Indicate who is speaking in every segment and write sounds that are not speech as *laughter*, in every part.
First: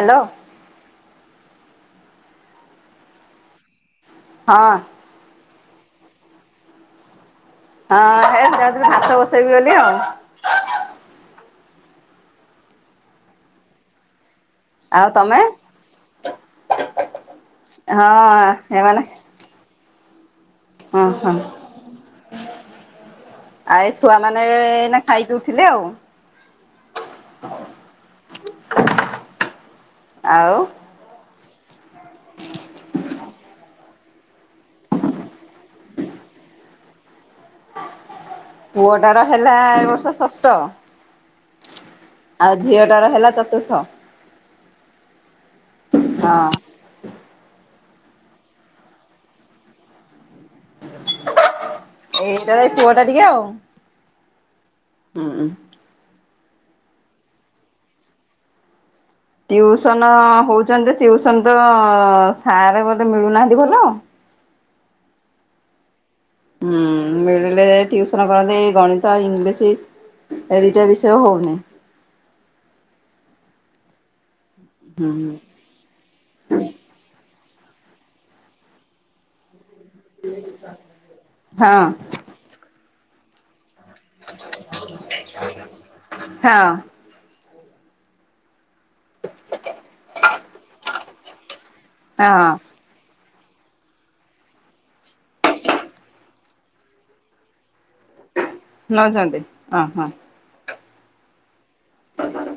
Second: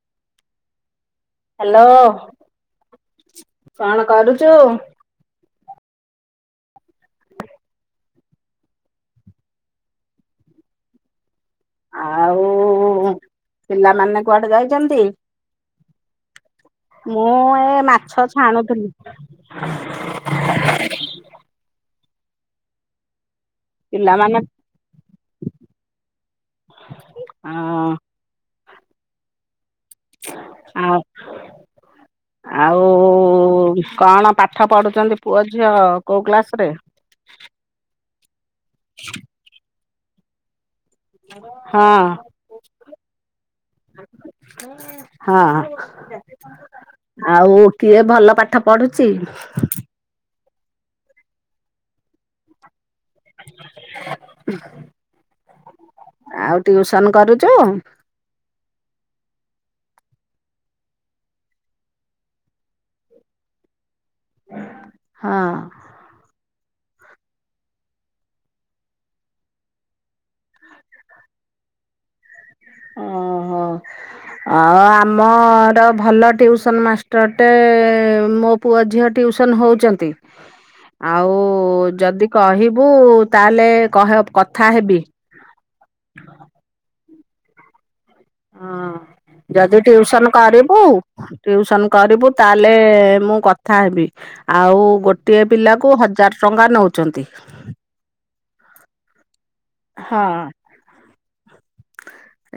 Speaker 1: Hello.
Speaker 2: Hello କଣ କରୁଚୁ?
Speaker 1: ହଁ ହଁ ହେ ଯାଉଥିଲି ଭାତ ବସେଇବି ବୋଲି ଆଉ।
Speaker 2: ଆଉ ପିଲାମାନେ କୁଆଡ଼େ ଯାଇ କେମିତି
Speaker 1: ଆଉ ତମେ
Speaker 2: ମୁଁ ଏ
Speaker 1: ହଁ
Speaker 2: ମାଛ ଛାଣୁଥିଲି। *inaudible*
Speaker 1: ଓହୋ। ଆ ଏଇ
Speaker 2: ପିଲାମାନେ
Speaker 1: ଛୁଆମାନେ ଏନା ଖାଇକି ଉଠଥିଲେ ଆଉ।
Speaker 2: ହଁ।
Speaker 1: ଆଉ
Speaker 2: ଆ
Speaker 1: *inaudible*
Speaker 2: ଆଉ କଣ ପାଠ ପଢୁଚନ୍ତି ପୁଅ ଝିଅ କୋଉ କ୍ଲାସରେ?
Speaker 1: ପୁଅଟାର ହେଲା ଏ ବର୍ଷ ଷଷ୍ଠ।
Speaker 2: ହଁ।
Speaker 1: ଆଉ ଝିଅ ଟାର ହେଲା ଚତୁର୍ଥ।
Speaker 2: ହଁ।
Speaker 1: ହଁ
Speaker 2: ଆଉ କିଏ ଭଲ ପାଠ ପଢୁଚି?
Speaker 1: ଏଇଟା ଏ ପୁଅ ଟା ଟିକେ ଆଉ।
Speaker 2: ଆଉ ଟିଉସନ କରୁଚ?
Speaker 1: ଟିଉସନ ହଉଚନ୍ତି ଟିଉସନ ତ ସାର୍ ବୋଧେ ମିଳୁନାହାନ୍ତି ଭଲ।
Speaker 2: ହଁ।
Speaker 1: ହୁଁ ମିଳିଲେ ଟିଉସନ କରନ୍ତି ଏଇ ଗଣିତ ଇଂଲିଶି। ଏଇ ଦିଟା ବିଷୟ ହଉନି।
Speaker 2: ଓହୋ ଆଉ
Speaker 1: ହୁଁ
Speaker 2: ଆମର ଭଲ ଟିଉସ୍ ଟିଉସନ୍ ମାଷ୍ଟରଟେ ମୋ ପୁଅ ଝିଅ ଟ୍ୟୁସନ୍ ହଉଚନ୍ତି। ଚନ୍ତି ଆଉ
Speaker 1: ହଁ
Speaker 2: ଯଦି କହିବୁ ତାଏଲେ କହେ କଥା ହେବି।
Speaker 1: ହଁ।
Speaker 2: ଅ ଯଦି ଟିଉସନ୍ କରିବୁ ଟିଉସନ୍ କରିବୁ
Speaker 1: ହଁ
Speaker 2: ତାହେଲେ ମୁଁ କଥ୍ କଥା ହେବି ଆଉ ଗୋଟିଏ ପିଲାକୁ ହଜାର୍ ଟଙ୍କା ନଉଚନ୍ତି।
Speaker 1: ନଉଚନ୍ତି? ହଁ ହଁ।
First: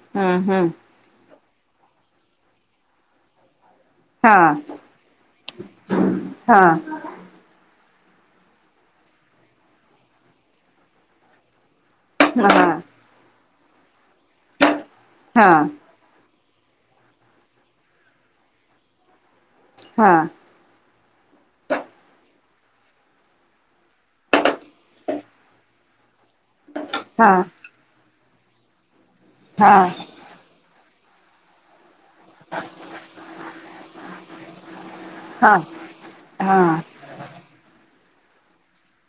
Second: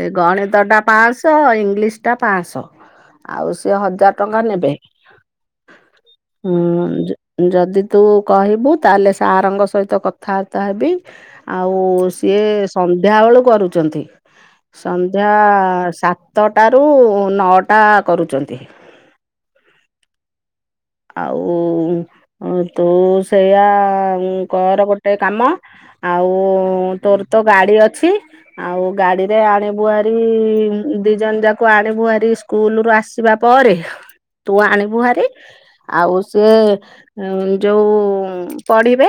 Speaker 2: ଏଇ
Speaker 1: ହୁଁ ହୁଁ
Speaker 2: ଗଣିତ ଟା ପାଁଶହ ଇଂଲିଶ୍ ଟା ପାଁଶହ ଆଉ ସିଏ ହଜାର୍ ଟଙ୍କା
Speaker 1: ହଁ
Speaker 2: ନେବେ ହୁଁ
Speaker 1: ହଁ
Speaker 2: ଯେ ଯଦି ତୁ କହିବୁ ତାଏଲେ ସାର ଙ୍କ ସହିତ କଥାବାର୍ତ୍ତା ହେବି। ଆଉ ସିଏ
Speaker 1: ହଁ ହଁ
Speaker 2: ସନ୍ଧ୍ୟା ବେଳୁ କରୁଚନ୍ତି ସନ୍ଧ୍ୟା
Speaker 1: ହଁ
Speaker 2: ସାତ୍ ସାତଟାରୁ ନଅଟା କରୁଚନ୍ତି।
Speaker 1: ହଁ।
Speaker 2: ଆଉ ତୁ ସେଇଆା କରେ ଗୋଟେ କାମ। ଆଉ ତୋର
Speaker 1: ହଁ
Speaker 2: ତ
Speaker 1: ହଁ ହଁ
Speaker 2: ଗାଡି ଅଛି ଆଉ ଗାଡିରେ
Speaker 1: ହଁ
Speaker 2: ଆଣିବୁ ହେରି ହେରି ଦି ଜଣ ଯାକୁ ଆଣିବୁ ହେରି ସ୍କୁଲ ରୁ ଆସିବା ପରେ। ତୁ ଆଣିବୁ ହେରି।
Speaker 1: ହଁ।
Speaker 2: ଆଉ ସିଏ ଯୋଉ ପଢିବେ।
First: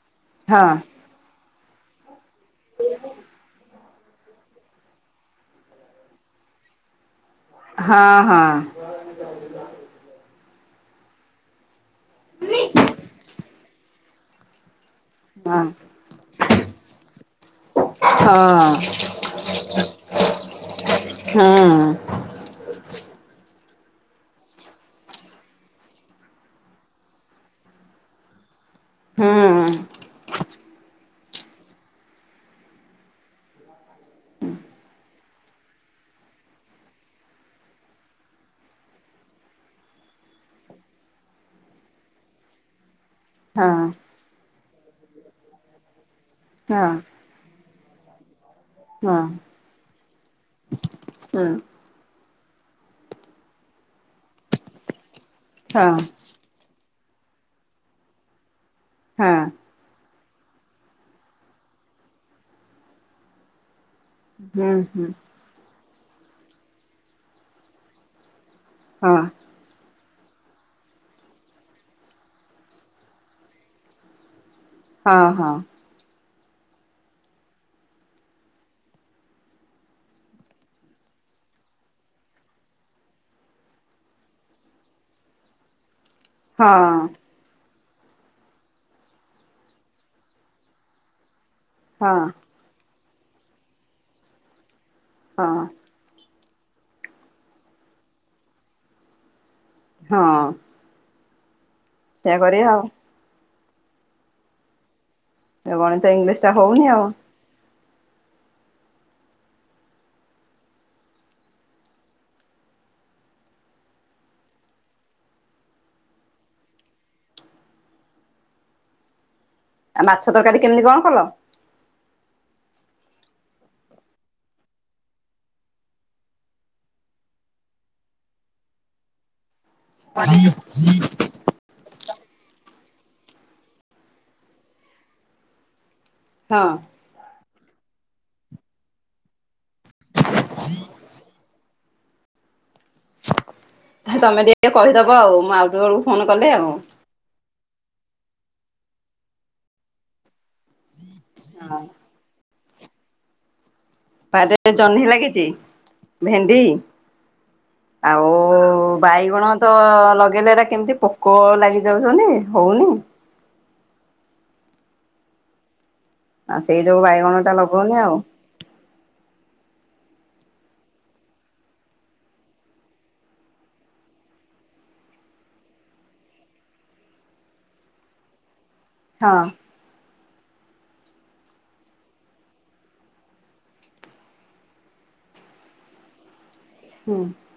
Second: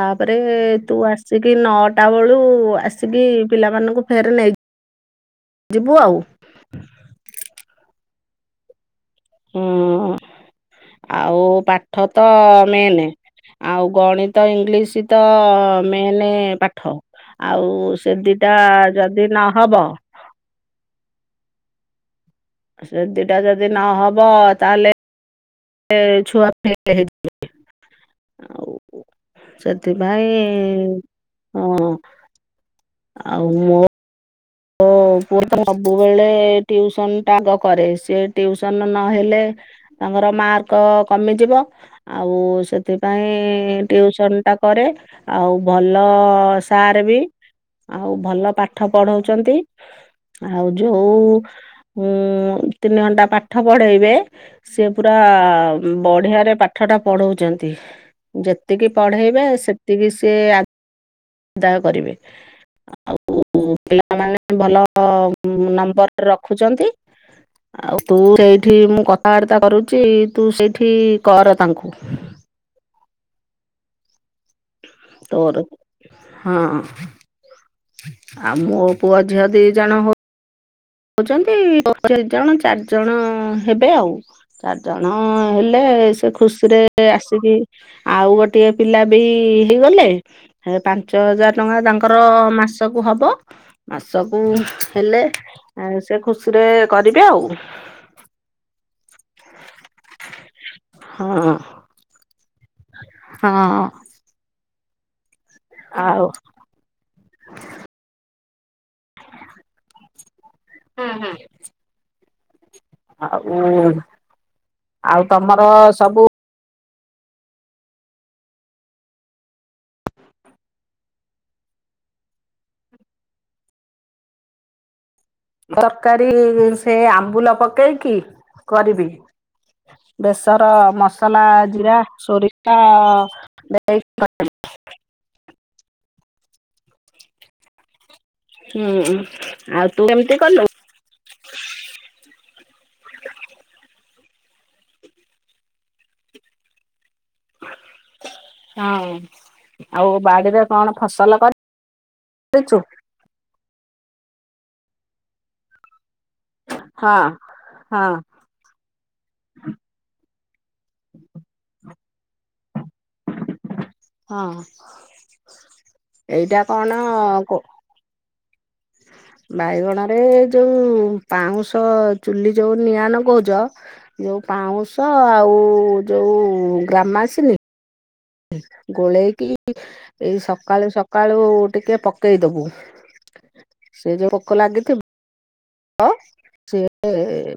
Speaker 2: ତାପରେ
Speaker 1: ହଁ
Speaker 2: ତୁ ଆସିକି ନଅଟା ବେଳୁ ଆସିକି ପିଲାମାନଙ୍କୁ ଫେର୍ ନେଇ ଯିବୁ ଆଉ।
Speaker 1: ହଁ ହଁ।
Speaker 2: ହୁଁ। ଆଉ ତାପ୍ ପାଠ ତ ମେନ୍ ଆଉ ଗଣିତ ଇଂଲିଶ ତ
Speaker 1: ହୁଁ ହଁ ହଁ ହଁ
Speaker 2: ମେନେ ପାଠ ଆଉ ସେ ଦିଟା ଯଦି ନହବ
Speaker 1: ହଁ।
Speaker 2: ସେ ଦିଟା ଯଦି ନହବ ତାହେଲେ ଛୁଆ ଫେର୍ ଫେରି ଯିବେ ଆଉ।
Speaker 1: ହଁ।
Speaker 2: ସେଥିପାଇଁ ଅଁ ଆଉ ମୋ ମୋର ପୁଅ ତ ସବୁବେଳେ ଟିଉସନ୍ ଟା ଆଗ କରେ ସେ ଟିଉସନ୍ ନହେଲେ ତାଙ୍କର ମାର୍କ କମିଯିବ। ଆଉ ସେ ସେଥିପାଇଁ
Speaker 1: ହଁ
Speaker 2: ଟିଉସନଟା କରେ ଆଉ, ଭଲ
Speaker 1: ହଁ
Speaker 2: ସାର୍ ବି। ଆଉ ଭଲ ପାଠ ପଢଉଛନ୍ତି ଆଉ ଯୋଉ ଉଁ ଯଉ ତିନି ଘଣ୍ଟା ପାଠ ପଢେଇବେ ସେ ପୁରା ବଢିଆରେ ପାଠ ଆଠଟା ପଢଉଛନ୍ତି ଯେତିକି ପଢେଇବେ ସେତିକି ସିଏ ଦାୟ କରିବେ ଆଉ ପିଲାମାନେ ଭଲ ନମ୍ବରଟା ରଖୁଛନ୍ତି ଆଉ ତୁ ସେଇଠି ମୁଁ କଥାବାର୍ତା। କରୁଛି ତୁ ସେଇଠି କର ତାଙ୍କୁ ତୋର ହଁ ଆଉ ମୋ ପୁଅ ଝିଅ ଦି ଜଣ ହଉ କହୁଛନ୍ତିି ଦି ଜଣ ଚାରି ଜଣ ହେବେ ଆଉ। ଚାରି ଜଣ ହେଲେ, ସେ ଖୁସିରେ ଆସିକି ଆଉ ଗୋଟିଏ ପିଲା ବି ହେଇଗଲେ। ହେ ପାଞ୍ଚ ହଜାର ଟଙ୍କା ତାଙ୍କର ମାସକୁ ହବ ମାସକୁ ହେଲେ
Speaker 1: ହଁ
Speaker 2: ଆଉ ସେ ଖୁସି ରେ କରିବେ ଆଉ। *inaudible*
Speaker 1: ହଁ
Speaker 2: ହଁ
Speaker 1: ସେଇୟା କରିବା ଆଉ।
Speaker 2: ହଁ
Speaker 1: ଏ ଗଣିତ ଇଂଲିଶଟା ହଉନି ଆଉ।
Speaker 2: ହୁଁ ହୁଁ ଆଉ, ଆଉ ତମର ସବୁ
Speaker 1: ଆଉ ମାଛ ତରକାରୀ କେମିତି କଣ କଲ?
Speaker 2: ତରକାରୀ ସେ ଆମ୍ବୁଲ ପକେଇକି କରିବି। ବେସର ମସଲା ଜିରା ସୋରିଶ ଦେଇକି *unintelligible*
Speaker 1: ହଁ
Speaker 2: ହୁଁ ଆଉ ତୁ ଏମିତି କଲୁ।
Speaker 1: *inaudible* ତମେ ଟିକେ କହିଦବ ଆଉ ମୁଁ ଆଉଟିକେ ବେଳକୁ ଫୋନ କଲେ ଆଉ।
Speaker 2: ହଁ ଆଉ ବାଡିରେ କଣ ଫସଲ କରି
Speaker 1: ହଁ।
Speaker 2: ଛୁ?
Speaker 1: ବାରିରେ ଜହ୍ନି ଲାଗିଛି ଭେଣ୍ଡି
Speaker 2: ହଁ ହଁ।
Speaker 1: ଆଉ ଓ ବାଇଗଣ ତ ଲଗେଇଲେ ତ ହେଗୁରା କେମିତି ପୋକ ଲାଗି ଯାଉଛନ୍ତି, ହଉନି।
Speaker 2: ହଁ, ଏଇଟା କଣ
Speaker 1: କହନି ଆଉ।
Speaker 2: ବାଇଗଣରେ ଯୋଉ ପାଉଁଶ ଚୁଲି ଯୋଉ ନିଆଁ ନଗଉଛ। ଯୋଉ ପାଉଁଶ ଆଉ ଯୋଉ ଗ୍ରାମାସିନୀ।
Speaker 1: ହଁ
Speaker 2: ଗୋଳେଇକି ଏଇ ସକାଳୁ ସକାଳୁ ଟିକେ ପକେଇଦବୁ। ସେ ଯୋଉ ପୋକ ଲାଗିଥିବ
Speaker 1: ହୁଁ
Speaker 2: ସିଏ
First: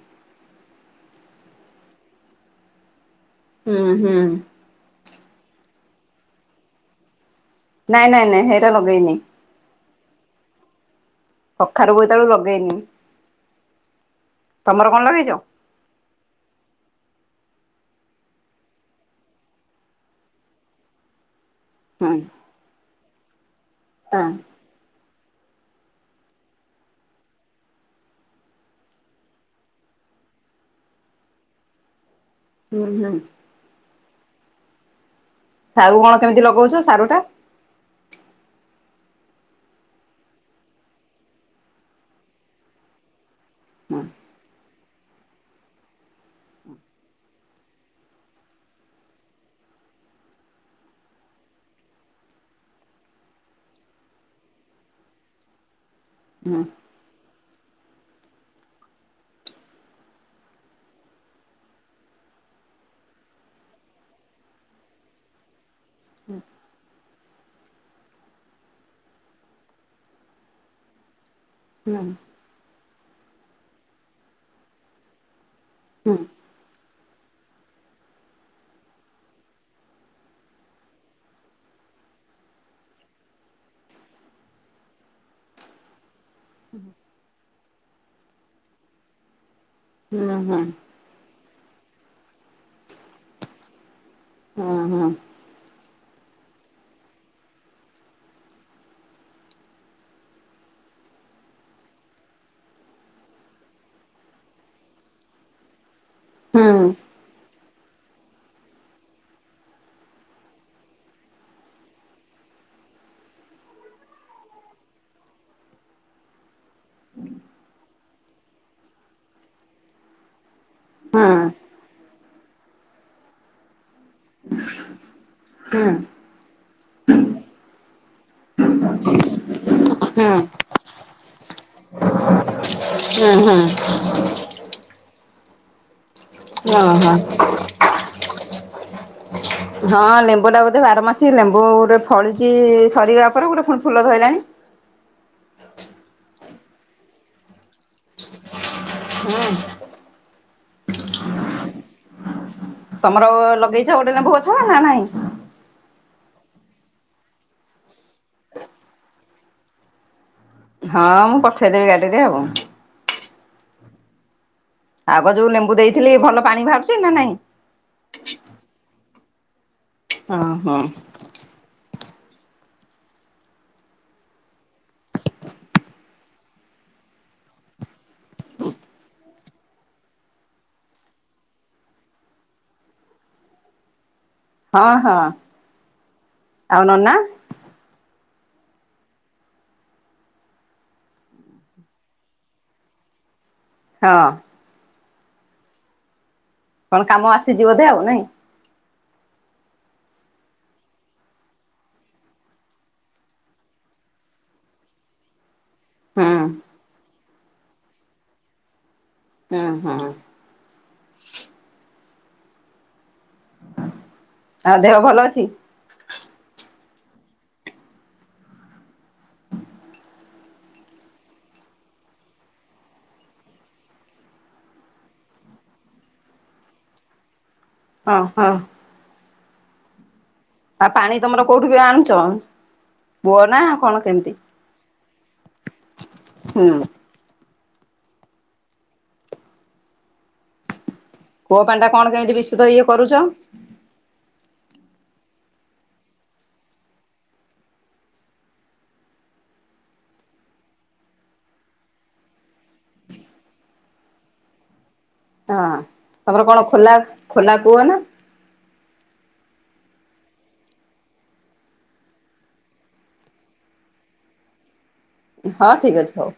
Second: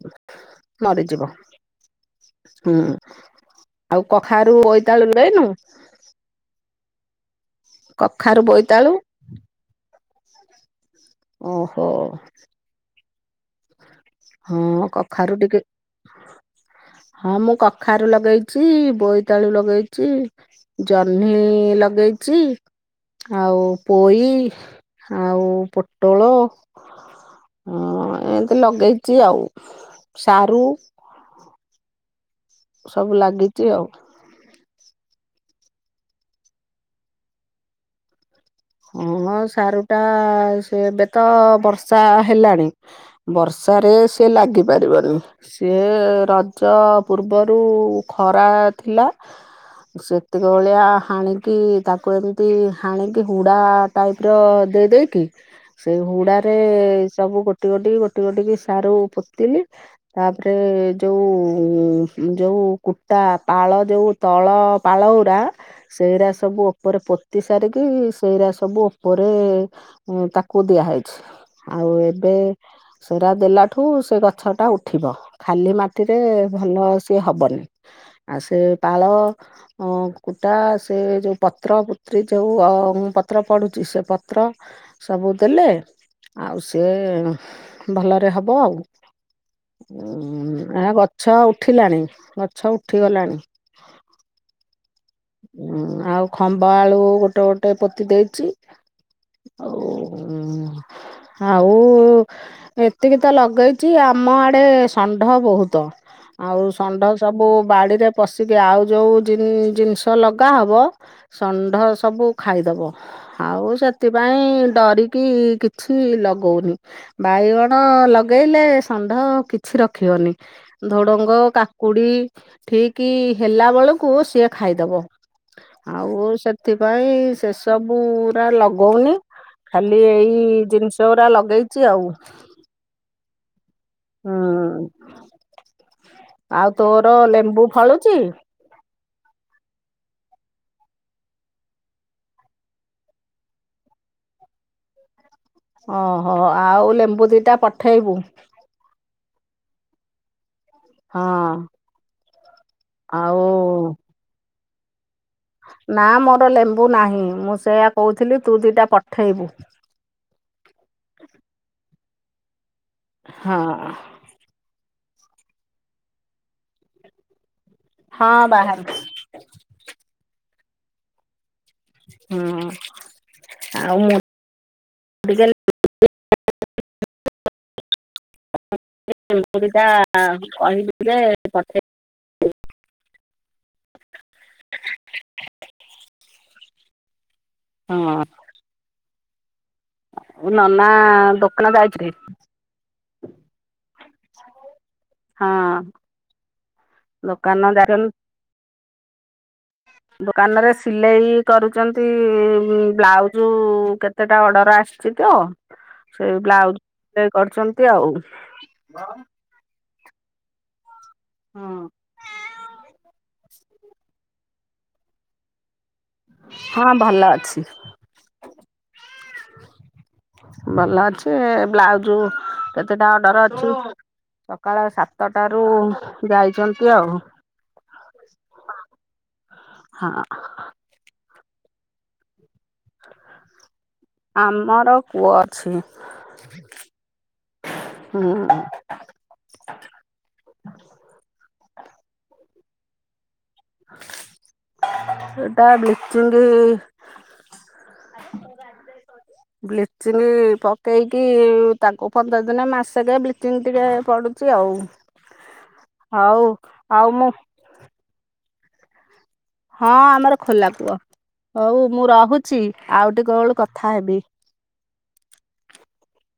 Speaker 2: ମରିଯିବ, ହୁଁ
Speaker 1: ହୁଁ
Speaker 2: ଆଉ
Speaker 1: ହୁଁ।
Speaker 2: କଖାରୁ *unintelligible* ଯାଇନୁ?
Speaker 1: ନାଇଁ ନାଇଁ
Speaker 2: କଖାରୁ
Speaker 1: ନାଇଁ ହେଇଟା
Speaker 2: ବୋଇତାଳୁ
Speaker 1: ଲଗେଇନି।
Speaker 2: ଓହୋ
Speaker 1: କଖାରୁ ବୋଇତ ଆଳୁ ଲଗେଇନି।
Speaker 2: ହଁ
Speaker 1: ତମର କଣ ଲଗେଇଛ?
Speaker 2: କଖାରୁ ଟିକେ
Speaker 1: *inaudible*
Speaker 2: ହଁ ମୁଁ କଖାରୁ ଲଗେଇଛି ବୋଇତାଳୁ ଲଗେଇଛି। ଜହ୍ନି
Speaker 1: ହୁଁ
Speaker 2: ଲଗେଇଛି ଆଉ ପୋଇ।
Speaker 1: ହଁ
Speaker 2: ଆଉ ପୋଟଳ ଏମତି ଲଗ ଲାଗେଇଛିି ଆଉ ସାରୁ।
Speaker 1: ହୁଁ
Speaker 2: ସବୁ
Speaker 1: ହୁଁ
Speaker 2: ଲାଗିଛି ଆଉ।
Speaker 1: ସାରୁ କଣ କେମିତି ଲଗଉଛ ସାରୁ ଟା।
Speaker 2: ହଁ ସାରୁ ଟା ଏବେ ତ ବର୍ଷା ହେଲାଣି। ବର୍ଷାରେ
Speaker 1: ହୁଁ
Speaker 2: ସିଏ ଲାଗିପାରିବନି। ସିଏ ରଜ ପୂର୍ବରୁ ଖରା ଥିଲା। ସେତିକି ଭଳିଆ ହାଣିକି ତାକୁ ଏମିତି ହାଣିକି ହୁଡ଼ା ଟାଇପର ଦେଇ ଦେଇକି ସେ ହୁଡ଼ାରେ
Speaker 1: ହୁଁ
Speaker 2: ସବୁ ଗୋଟେ ଗୋଟି ଗୋଟିକି ଗୋଟି ଗୋଟିକି ସାରୁ ପୋତିଲିି। ତାପରେ ଯୋଉ ଯୋଉ କୁଟା ପାଳ ଯୋଉ ତଳ ପାଳଉରା ସେଇରା
Speaker 1: ହୁଁ
Speaker 2: ସବୁ ଉପରେ ପୋତି ସାରିକି ସେଇରା ସବୁ ଉପରେ ତାକୁ ଦିଆହେଇଛି ଆଉ ଏବେ ସେରାା ଦେଲାଠୁ ସେ ଗଛ ଟା ଉଠିବ ଖାଲି
Speaker 1: ହୁଁ
Speaker 2: ମାଟିରେ ଭଲ ସିଏ ହବନି ଆଉ ସେ ପାଳ ହ କୁଟା ସେ ଯୋଉ ପତ୍ର ପୁତ୍ରୀ ଯୋଉ ଅ ପତ୍ର ପ଼ୁଡୁଛି ସେ ପତ୍ର ସବୁ ଦେଲେ। ଆଉ ସିଏ ଭଲରେ ହବ ଆଉ।
Speaker 1: ହୁଁ ହୁଁ ହୁଁ
Speaker 2: ଉଁ ଏ ଗଛ ଉଠିଲାଣି ଗଛ ଉଠିଗଲାଣି।
Speaker 1: ଉ ହୁ।
Speaker 2: ହୁଁ ଆଉ ଖମ୍ବ ଆଳୁ ଗୋଟେ ଗୋଟେ ପୋତି ଦେଇଛି। ଓ ଆଉ ଏତିକି ତ ଲଗେଇଚି ଆମ ଆଡେ ଷଣ୍ଢ ବହୁତ।
Speaker 1: ହୁଁ ହୁଁ
Speaker 2: ଆଉ ଷଣ୍ଢ ସବୁ ବାଡିରେ ପଶିକି ଆଉ ଯୋଉ ଜିନିଷ ତ ଲଗା ହବ ଷଣ୍ଢ ସବୁ ଖାଇଦବ। ଆଉ ସେଥିପାଇଁ ଡରିକି କିଛି ଲଗଉନି। ବାଇଗଣ ଲଗେଇଲେ ଷଣ୍ଢ କିଛି ରଖିବନି। ଢଡ଼ଙ୍ଗ
Speaker 1: ହୁଁ
Speaker 2: କାକୁଡ଼ି ଠିକ ହେଲା ବେଳକୁ ସିଏ ଖାଇଦବ।
Speaker 1: ହୁଁ
Speaker 2: ଆଉ ସେଥିପାଇଁ ସେସବୁୁରା ଲଗଉନି। ଖାଲି
Speaker 1: ହୁଁ।
Speaker 2: ଏଇ ଜିନିଷ ଗୁଡ଼ା ଲଗେଇଛି ଆଉ।
Speaker 1: ହୁଁ ହୁଁ।
Speaker 2: ହୁଁ ଆଉ
Speaker 1: ଓହୋ
Speaker 2: ତୋର ଲେମ୍ବୁ ଫଳୁଛି।
Speaker 1: ହଁ ଲେମ୍ବୁ ଟା ବୋଧେ ବାରମାସ ଲେମ୍ବୁ ଗୋଟେ ଫଳିଛି ସରିବା ପରେ ଗୋଟେ ପୁଣି ଫୁଲ ଧଇଲାଣି।
Speaker 2: ଓହୋ ଆଉ ଲେମ୍ବୁ ଦିଇଟା ପଠେଇବୁ।
Speaker 1: ହଁ।
Speaker 2: ହଁ।
Speaker 1: ତମର
Speaker 2: ଆଉ
Speaker 1: ଲଗେଇଛ ଗୋଟେ ଲେମ୍ବୁ ଅଛ ନା ନାଇଁ।
Speaker 2: ନା ମୋର ଲେମ୍ବୁ ନାହିଁ ମୁଁ ସେଇୟା କହୁଥିଲି ତୁ ଦିଇଟା ପଠେଇବୁ।
Speaker 1: ହଁ ମୁଁ ପଠେଇଦେବି ଗାଡ଼ିରେ ଆଉ।
Speaker 2: ହଁ।
Speaker 1: ଆଗ ଯୋଉ ଲେମ୍ବୁ ଦେଇଥିଲି ଭଲ ପାଣି ବାହାରୁଛି ନା ନାଇଁ।
Speaker 2: ହଁ ବାହାରୁ
Speaker 1: ଓ ହୋ।
Speaker 2: ହଁ ଆଉ *unintelligible* *inaudible*
Speaker 1: ହଁ ହଁ। ଆଉ ନନା?
Speaker 2: ହଁ। ଆଉ ନନା ଦୋକାନ ଯାଇଥେବେ।
Speaker 1: ହଁ।
Speaker 2: ହଁ
Speaker 1: କଣ କାମ ଆସିଛି ବୋଧେ ଆଉ
Speaker 2: *unintelligible*
Speaker 1: ନାଇଁ?
Speaker 2: ଦୋକାନରେ ସିଲେଇ କରୁଛନ୍ତି ବ୍ଲାଉଜ। କେତେ କେତେଟା ଅର୍ଡର ଆସିଛି ତ।
Speaker 1: ହୁଁ
Speaker 2: ସେଇ ବ୍ଲାଉଜ ସିଲେଇ କରିଛନ୍ତି ଆଉ।
Speaker 1: ହଁ ହଁ।
Speaker 2: ହଁ।
Speaker 1: ଆଉ ତାଙ୍କ ଦେହ ଭଲ ଅଛି?
Speaker 2: ହଁ ଭଲ ଅଛି। ଭଲ ଅଛି ବ୍ଲାଉଜ କେତେଟା ଅର୍ଡର ଅଛି ସକାଳ ସାତଟାରୁ ଯାଇଛନ୍ତି ଆଉ।
Speaker 1: ହଁ ହଁ।
Speaker 2: ହଁ।
Speaker 1: ଆଉ ପାଣି ତମର କୋଉଠୁ କିରେ ଆଣୁଛ? କୁଅ ନା କଣ କେମିତି?
Speaker 2: ଆମର କୂଅ ଅଛି
Speaker 1: ହୁଁ।
Speaker 2: ହୁଁ।
Speaker 1: କୁଅ ପାଣି ଟା କଣ କେମିତି ବିଶୁଦ୍ଧ ଇଏ କରୁଛ?
Speaker 2: ଏଟା ବ୍ଲିଚିଙ୍ଗ ବ୍ଲିଚିଂ ପକେଇକି ତାଙ୍କୁ ପନ୍ଦର ଦିନେ, ମାସେ କେ ବ୍ଲି ଚିଙ୍ଗ ଟିକେ ପଡୁଛି ଆଉ।
Speaker 1: ହଁ
Speaker 2: ହଉ
Speaker 1: ତମର କଣ ଖୋଲା,
Speaker 2: ଆଉ ମୁଁ
Speaker 1: ଖୋଲା କୁ ଅ ନା?
Speaker 2: ହଁ ଆମର ଖୋଲା କୁଅ। ହଉ ମୁଁ ରହୁଛି। ଆଉ ଟିକେ ବେଳୁ କଥା ହେବି।
Speaker 1: ହଁ ଠିକ୍ ଅଛି। ହଉ।